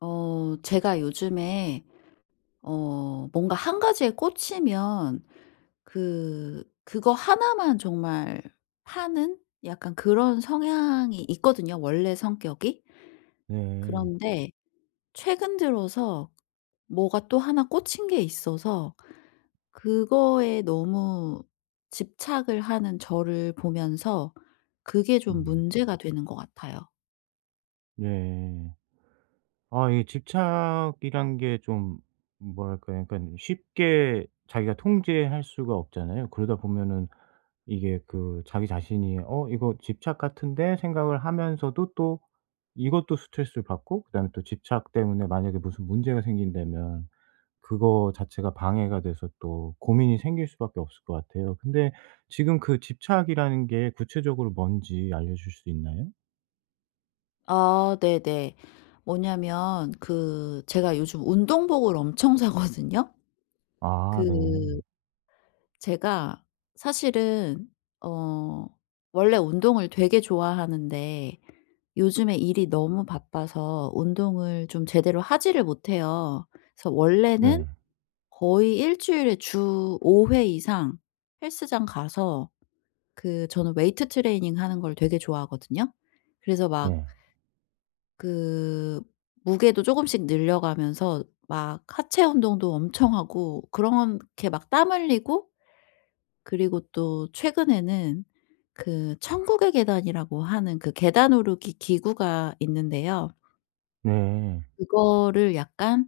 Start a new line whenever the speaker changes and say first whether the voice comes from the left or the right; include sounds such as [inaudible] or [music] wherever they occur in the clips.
left: 어 제가 요즘에 어 뭔가 1 가지에 꽂히면 그 그거 하나만 정말 파는 약간 그런 성향이 있거든요 원래 성격이.
right: 네.
left: 그런데 최근 들어서 뭐가 또 1 꽂힌 게 있어서 그거에 너무 집착을 하는 저를 보면서 그게 좀
right: 음.
left: 문제가 되는 것 같아요.
right: 네. 아 이 집착이란 게 좀 뭐랄까요. 그러니깐 쉽게 자기가 통제할 수가 없잖아요. 그러다 보면은 이게 그 자기 자신이 '어 이거 집착 같은데?' 생각을 하면서도 또 이것도 스트레스를 받고 그다음에 또 집착 때문에 만약에 무슨 문제가 생긴다면 그거 자체가 방해가 돼서 또 고민이 생길 수밖에 없을 것 같아요. 근데 지금 그 집착이라는 게 구체적으로 뭔지 알려주실 수 있나요?
left: 아 네네. 뭐냐하면 그 제가 요즘 운동복을 엄청 사거든요.
right: 아 네.
left: 그 제가 사실은 어 원래 운동을 되게 좋아하는데 요즘에 일이 너무 바빠서 운동을 좀 제대로 하지를 못해요. 그래서 원래는
right: 네.
left: 거의 1 주일에 주 5 회 이상 헬스장 가서 그 저는 웨이트 트레이닝 하는 걸 되게 좋아하거든요. 그래서 막
right: 네.
left: 그 무게도 쪼금씩 늘려가면서 막 하체 운동도 엄청 하고 그렇게 막 땀 흘리고 그리고 또 최근에는 그 천국의 계단이라고 하는 그 계단 오르기 기구가 있는데요.
right: 네.
left: 그거를 약간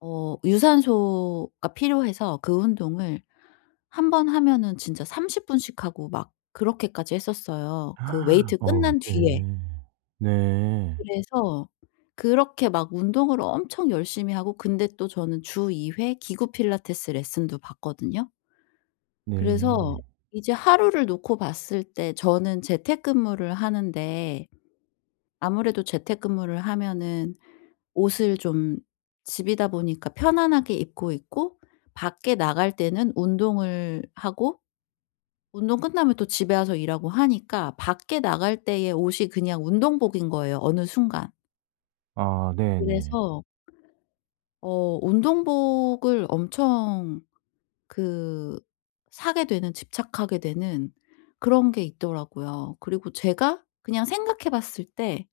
left: 어 유산소가 필요해서 그 운동을 한 번 하면은 진짜 30 분씩 하고 막 그렇게까지 했었어요 그
right: [gasps]
left: 웨이트
right: 어
left: 끝난
right: 네.
left: 뒤에.
right: 네.
left: 그래서 그렇게 막 운동을 엄청 열심히 하고 근데 또 저는 주 2 회 기구 필라테스 레슨도 받거든요. 그래서
right: 네.
left: 이제 하루를 놓고 봤을 때 저는 재택근무를 하는데 아무래도 재택근무를 하면은 옷을 좀 집이다 보니까 편안하게 입고 있고 밖에 나갈 때는 운동을 하고 운동 끝나면 또 집에 와서 일하고 하니까 밖에 나갈 때의 옷이 그냥 운동복인 거에요 어느 순간.
right: 아 네네.
left: 그래서 어 운동복을 엄청 그 사게 되는 집착하게 되는 그런 게 있더라고요. 그리고 제가 그냥 생각해 봤을 때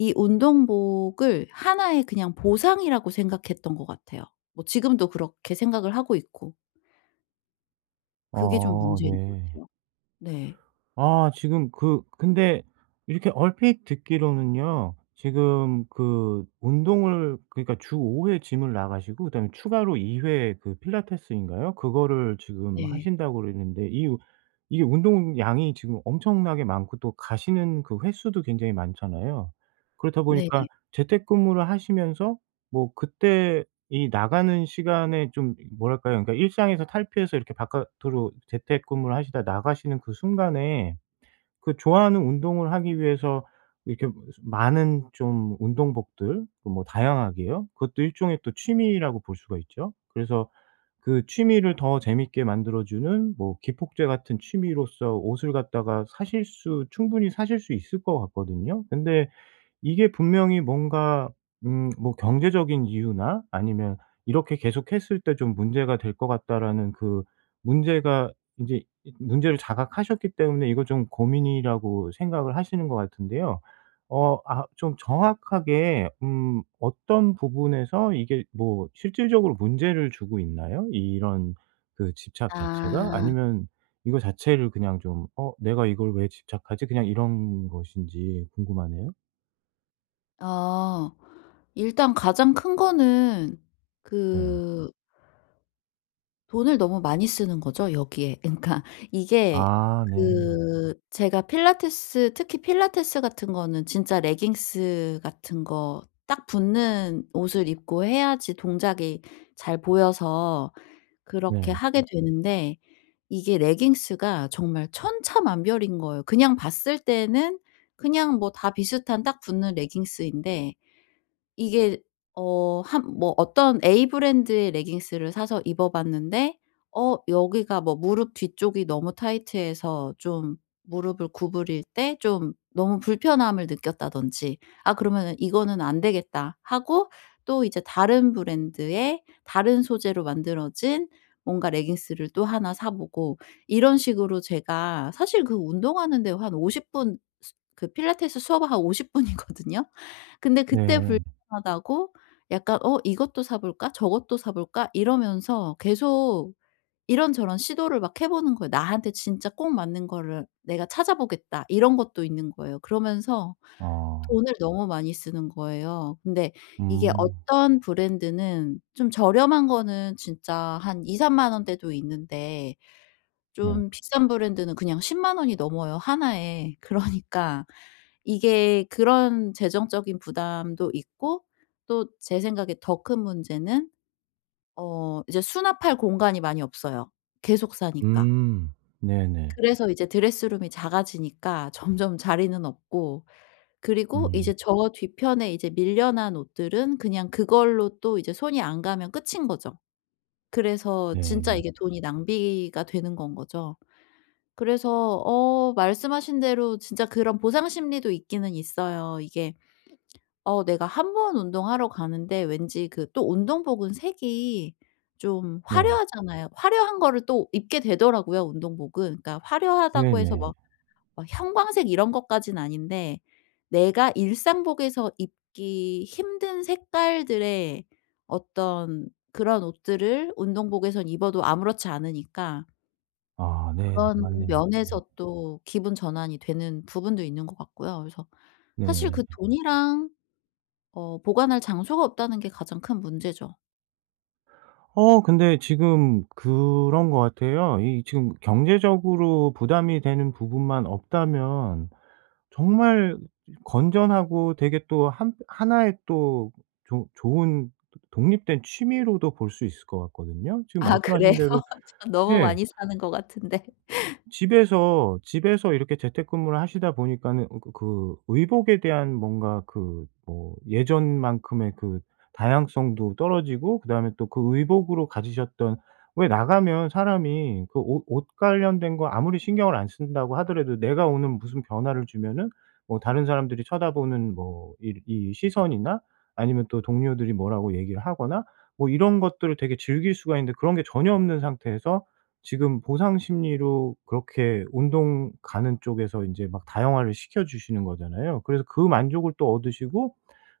left: 이 운동복을 하나의 그냥 보상이라고 생각했던 것 같아요 뭐 지금도 그렇게 생각을 하고 있고. 그게 좀
right: 아
left: 문제인 것
right: 네.
left: 같아요. 네.
right: 아 지금 그 근데 이렇게 얼핏 듣기로는요. 지금 그 운동을 그러니까 주 5 회 GYM을 나가시고 그다음에 추가로 2 회 그 필라테스인가요? 그거를 지금
left: 네.
right: 하신다 그랬는데 이 우 이게 운동량이 지금 엄청나게 많고 또 가시는 그 횟수도 굉장히 많잖아요. 그렇다
left: 네.
right: 보니까 재택근무를 하시면서 뭐 그때 이 나가는 시간에 좀 이 뭐랄까요. 그러니까 일상에서 탈피해서 이렇게 바깥으로 재택근무를 하시다가 나가시는 그 순간에 그 좋아하는 운동을 하기 위해서 이렇게 무슨 많은 좀 운동복들 그 뭐 다양하게요. 그것도 일종의 또 취미라고 볼 수가 있죠? 그래서 그 취미를 더 재미있게 만들어 주는 뭐 기폭제 같은 취미로써 옷을 갖다가 사실 수 충분히 사실 수 있을 것 같거든요. 근데 이게 분명히 뭔가 음 뭐 경제적인 이유나 아니면 '이렇게 계속했을 때 좀 문제가 될 것 같다.'라는 그 문제가 인제 이 문제를 자각하셨기 때문에 이거 좀 고민이라고 생각을 하시는 것 같은데요. 어 아 좀 정확하게 음 어떤 부분에서 이게 뭐 실질적으로 문제를 주고 있나요? 이런 그 집착 자체가?
left: 아.
right: 아니면 이거 자체를 그냥 좀 '어 내가 이걸 왜 집착하지?' 그냥 이런 것인지 궁금하네요.
left: 아 일단 가장 큰거는
right: 네.
left: 그 돈을 너무 많이 쓰는 거죠 여기에. 그러니까 이게
right: 아 네.
left: 그 제가 필라테스 특히 필라테스 같은 거는 진짜 레깅스 같은 거 딱 붙는 옷을 입고 해야지 동작이 잘 보여서 그렇게
right: 네.
left: 하게 되는데 이게 레깅스가 정말 천차만별인 거예요. 그냥 봤을 때는 그냥 뭐 다 비슷한 딱 붙는 레깅스인데 이게 어 한 뭐 어떤 A 브랜드의 레깅스를 사서 입어봤는데 어 여기가 뭐 무릎 뒤쪽이 너무 타이트해서 좀 무릎을 구부릴 때 좀 '너무 불편함을 느꼈다.'든지 아 그러면은 '이거는 안되겠다.' 하고 또 이제 다른 브랜드의 다른 소재로 만들어진 뭔가 레깅스를 또 1 사 보고 이런 식으로 제가 사실 그 운동하는데 한 50 분 스 그 필라테스 수업 한 50 분이거든요. 근데 그때
right: 네.
left: 불편하다고 약간 '어 이것도 사 볼까? 저것도 사 볼까?' 이러면서 계속 이런저런 시도를 막 해 보는 거예요. '나한테 진짜 꼭 맞는 거를 내가 찾아보겠다.' 이런 것도 있는 거예요. 그러면서
right: 아.
left: 돈을 너무 많이 쓰는 거예요. 근데 이게
right: 음.
left: 어떤 브랜드는 좀 저렴한 거는 진짜 한 2-3 만 원대도 있는데
right: 네.
left: 좀 비싼 브랜드는 그냥 100,000 원이 넘어요 1 에. 그러니까 이게 그런 재정적인 부담도 있고 또 제 생각에 더 큰 문제는 어 이제 수납할 공간이 많이 없어요 계속 사니까.
right: 음. 네네.
left: 그래서 이제 드레스룸이 작아지니까 점점 자리는 없고 그리고
right: 음.
left: 이제 저 뒤편에 이제 밀려난 옷들은 그냥 그걸로 또 이제 손이 안 가면 끝인 거죠. 그래서 진짜
right: 네.
left: 이게 돈이 낭비가 되는 건 거죠. 그래서 어 말씀하신 대로 진짜 그런 보상심리도 있기는 있어요. 이게 어 내가 1 번 운동하러 가는데 왠지 그 또 운동복은 색이 좀
right: 네.
left: 화려하잖아요. 화려한 거를 또 입게 되더라고요 운동복은. 그러니까 화려하다고 해서
right: 네네.
left: 막, 막 형광색 이런 것까진 아닌데 내가 일상복에서 입기 힘든 색깔들의 어떤 그런 옷들을 운동복에선 입어도 아무렇지 않으니까
right: 아 네네
left: 그런
right: 맞네요. 네.
left: 면에서 또 기분 전환이 되는 부분도 있는 것 같고요. 그래서 사실 그
right: 네.
left: '돈이랑 어 보관할 장소가 없다.'는 게 가장 큰 문제죠.
right: 어 근데 지금 그런 것 같아요. 이 지금 경제적으로 부담이 되는 부분만 없다면 정말 건전하고 되게 또 한 1 의 또 조 좋은 도 독립된 취미로도 볼 수 있을 것 같거든요. 지금
left: 아
right: 말씀하신
left: 그래요?
right: 대로
left: [laughs] 전 너무
right: 예.
left: 많이 사는 것 같은데. [laughs]
right: 집에서 집에서 이렇게 재택근무를 하시다 보니까는 그 그 그 의복에 대한 뭔가 그 뭐 예전 만큼의 그 다양성도 떨어지고 그 다음에 또 그 의복으로 가지셨던 왜 나가면 사람이 그 옷 옷 관련된 거 아무리 신경을 안 쓴다고 하더라도 내가 오늘 무슨 변화를 주면은 뭐 다른 사람들이 쳐다보는 뭐 이 이 시선이나 아니면 또 동료들이 뭐라고 얘기를 하거나 뭐 이런 것들을 되게 즐길 수가 있는데 그런 게 전혀 없는 상태에서 지금 보상 심리로 그렇게 운동 가는 쪽에서 이제 막 다양화를 시켜 주시는 거잖아요. 그래서 그 만족을 또 얻으시고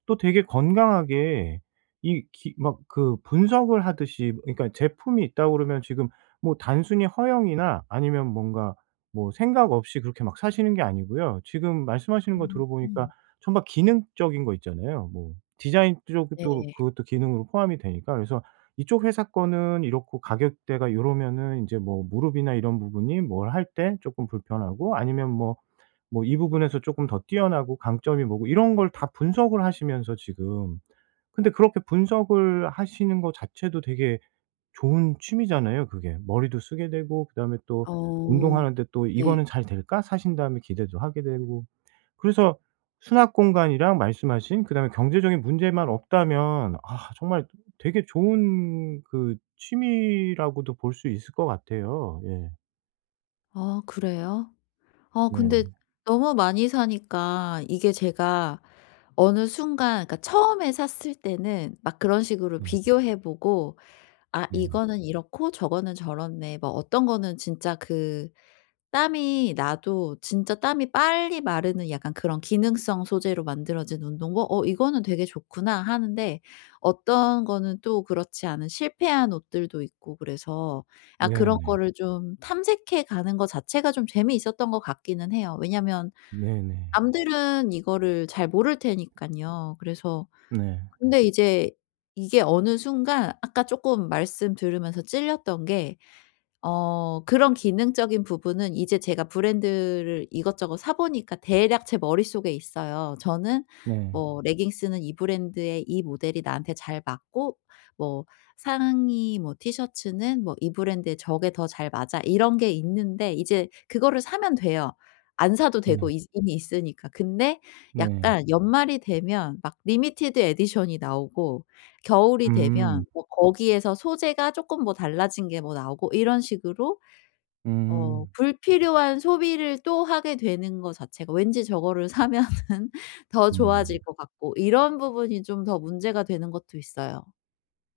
right: 또 되게 건강하게 이 기 막 그 분석을 하듯이 그러니까 제품이 있다고 그러면 지금 뭐 단순히 허영이나 아니면 뭔가 뭐 생각 없이 그렇게 막 사시는 게 아니고요 지금 말씀하시는 거 들어보니까
left: 음.
right: 정말 기능적인 거 있잖아요. 뭐 디자인 쪽도
left: 네.
right: 그것도 기능으로 포함이 되니까 그래서 이쪽 회사 거는 이렇고 가격대가 요러면은 이제 뭐 무릎이나 이런 부분이 뭘 할 때 쪼끔 불편하고 아니면 뭐 뭐 이 부분에서 쪼금 더 뛰어나고 강점이 뭐고 이런 걸 다 분석을 하시면서 지금 근데 그렇게 분석을 하시는 거 자체도 되게 좋은 취미잖아요, 그게. 머리도 쓰게 되고 그다음에 또
left: 어
right: 운동하는데 또
left: 네.
right: '이거는 잘될까?' 사신 다음에 기대도 하게 되고. 그래서 수납 공간이랑 말씀하신 그다음에 경제적인 문제만 없다면 아 정말 되게 좋은 그 취미라고도 볼 수 있을 것 같아요. 예.
left: 아 그래요? 아 근데
right: 네.
left: 너무 많이 사니까 이게 제가 어느 순간 그러니까 처음에 샀을 때는 막 그런 식으로
right: 네.
left: 비교해 보고 '아
right: 네.
left: 이거는 이렇고 저거는 저렇네.' 뭐 어떤 거는 진짜 그 땀이 나도 진짜 땀이 빨리 마르는 약간 그런 기능성 소재로 만들어진 운동복 '어 이거는 되게 좋구나.' 하는데 어떤 거는 또 그렇지 않은 실패한 옷들도 있고 그래서 아 그런
right: 네네.
left: 거를 좀 탐색해 가는 거 자체가 좀 재미있었던 것 같기는 해요. 왜냐하면
right: 네네.
left: 남들은 이거를 잘 모를 테니깐요. 그래서
right: 네.
left: 근데 이제 이게 어느 순간 아까 쪼끔 말씀 들으면서 찔렸던 게 어 그런 기능적인 부분은 이제 제가 브랜드를 이것저것 사 보니까 대략 제 머릿속에 있어요. 저는
right: 네.
left: 뭐 '레깅스는 이 브랜드의 이 모델이 나한테 잘 맞고 뭐 상의 뭐 티셔츠는 뭐 이 브랜드의 저게 더 잘 맞아.' 이런 게 있는데 이제 그거를 사면 돼요. 안 사도 되고
right: 네.
left: 이제 이미 있으니까. 근데
right: 네.
left: 약간 연말이 되면 막 리미티드 에디션이 나오고 겨울이 되면
right: 음.
left: 뭐 거기에서 소재가 쪼끔 뭐 달라진 게 뭐 나오고 이런 식으로 어
right: 음.
left: 불필요한 소비를 또 하게 되는 거 자체가 왠지 저거를 사면은 더
right: 음.
left: 좋아질 것 같고 이런 부분이 좀 더 문제가 되는 것도 있어요.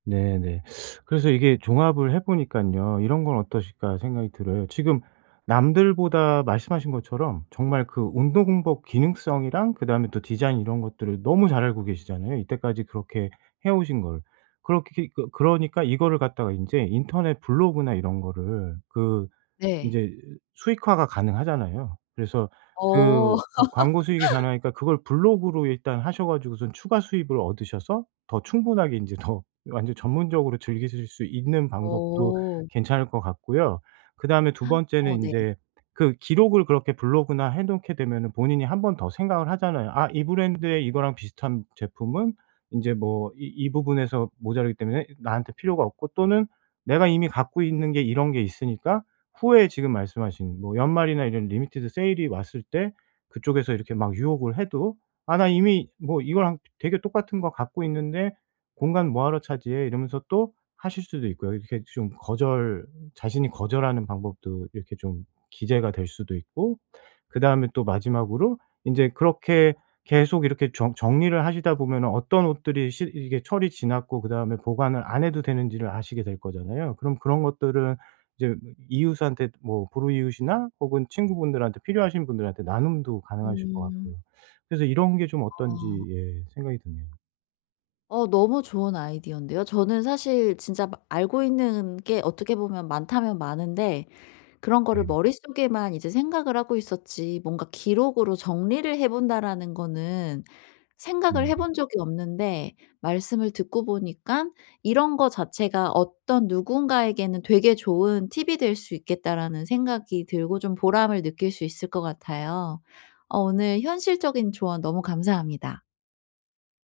right: 네네. [sucks teeth] 그래서 이게 종합을 해 보니깐요 '이런 건 어떠실까.' 생각이 들어요. 지금 남들보다 말씀하신 것처럼 정말 그 운동복 기능성이랑 그다음에 또 디자인 이런 것들을 너무 잘 알고 계시잖아요 이때까지 그렇게 해 오신 걸. 그렇게 그 그러니까 이거를 갖다가 인제 인터넷 블로그나 이런 거를 그
left: 네.
right: 이제 수익화가 가능하잖아요. 그래서
left: 어.
right: 그 광 광고 수익이
left: [laughs]
right: 가능하니까 그걸 블로그로 일단 하셔 가지고선 추가 수입을 얻으셔서 더 충분하게 인제 더 완전 전문적으로 즐기실 수 있는 방법도
left: 오.
right: 괜찮을 것 같고요. 그다음에 2 번째는
left: 어 네.
right: 인제 그 기록을 그렇게 블로그나 해 놓게 되면은 본인이 1 번 더 생각을 하잖아요. 아 이 브랜드의 이거랑 비슷한 제품은 인제 뭐 이 이 부분에서 모자라기 때문에 나한테 필요가 없고 또는 내가 이미 갖고 있는 게 이런 게 있으니까 후에 지금 말씀하신 뭐 연말이나 이런 리미티드 세일이 왔을 때 그쪽에서 이렇게 막 유혹을 해도 '아 나 이미 뭐 이거랑 되 되게 똑같은 거 갖고 있는데 공간 뭐 하러 차지해.' 이러면서 또 하실 수도 있고요. 이렇게 좀 거절 자신이 거절하는 방법도 이게 이렇게 좀 기재가 될 수도 있고 그다음에 또 마지막으로 인제 그렇게 계속 이렇게 정 정리를 하시다 보면은 어떤 옷들이 실 이게 철이 지났고 그다음에 보관을 안 해도 되는지를 아시게 될 거잖아요. 그럼 그런 것들을 이제 이 이웃한테 뭐 불우이웃이나 혹은 친구분들한테 필요하신 분들한테 나눔도 가능하실 것 같고요.
left: 음.
right: 그래서 이런 게 좀 어떤지
left: 어.
right: 예 생각이 드네요.
left: 어 너무 좋은 아이디어인데요. 저는 사실 진짜 마 알고 있는 게 어떻게 보면 많다면 많은데 그런 거를
right: 네.
left: 머릿속에만 이제 생각을 하고 있었지 뭔가 '기록으로 정리를 해 본다.'라는 거는 생각을 해
right: 네네.
left: 본 적이 없는데 말씀을 듣고 보니깐 '이런 거 자체가 어떤 누군가에게는 되게 좋은 팁이 될 수 있겠다.'라는 생각이 들고 좀 보람을 느낄 수 있을 것 같아요. 어 오늘 현실적인 조언 너무 감사합니다.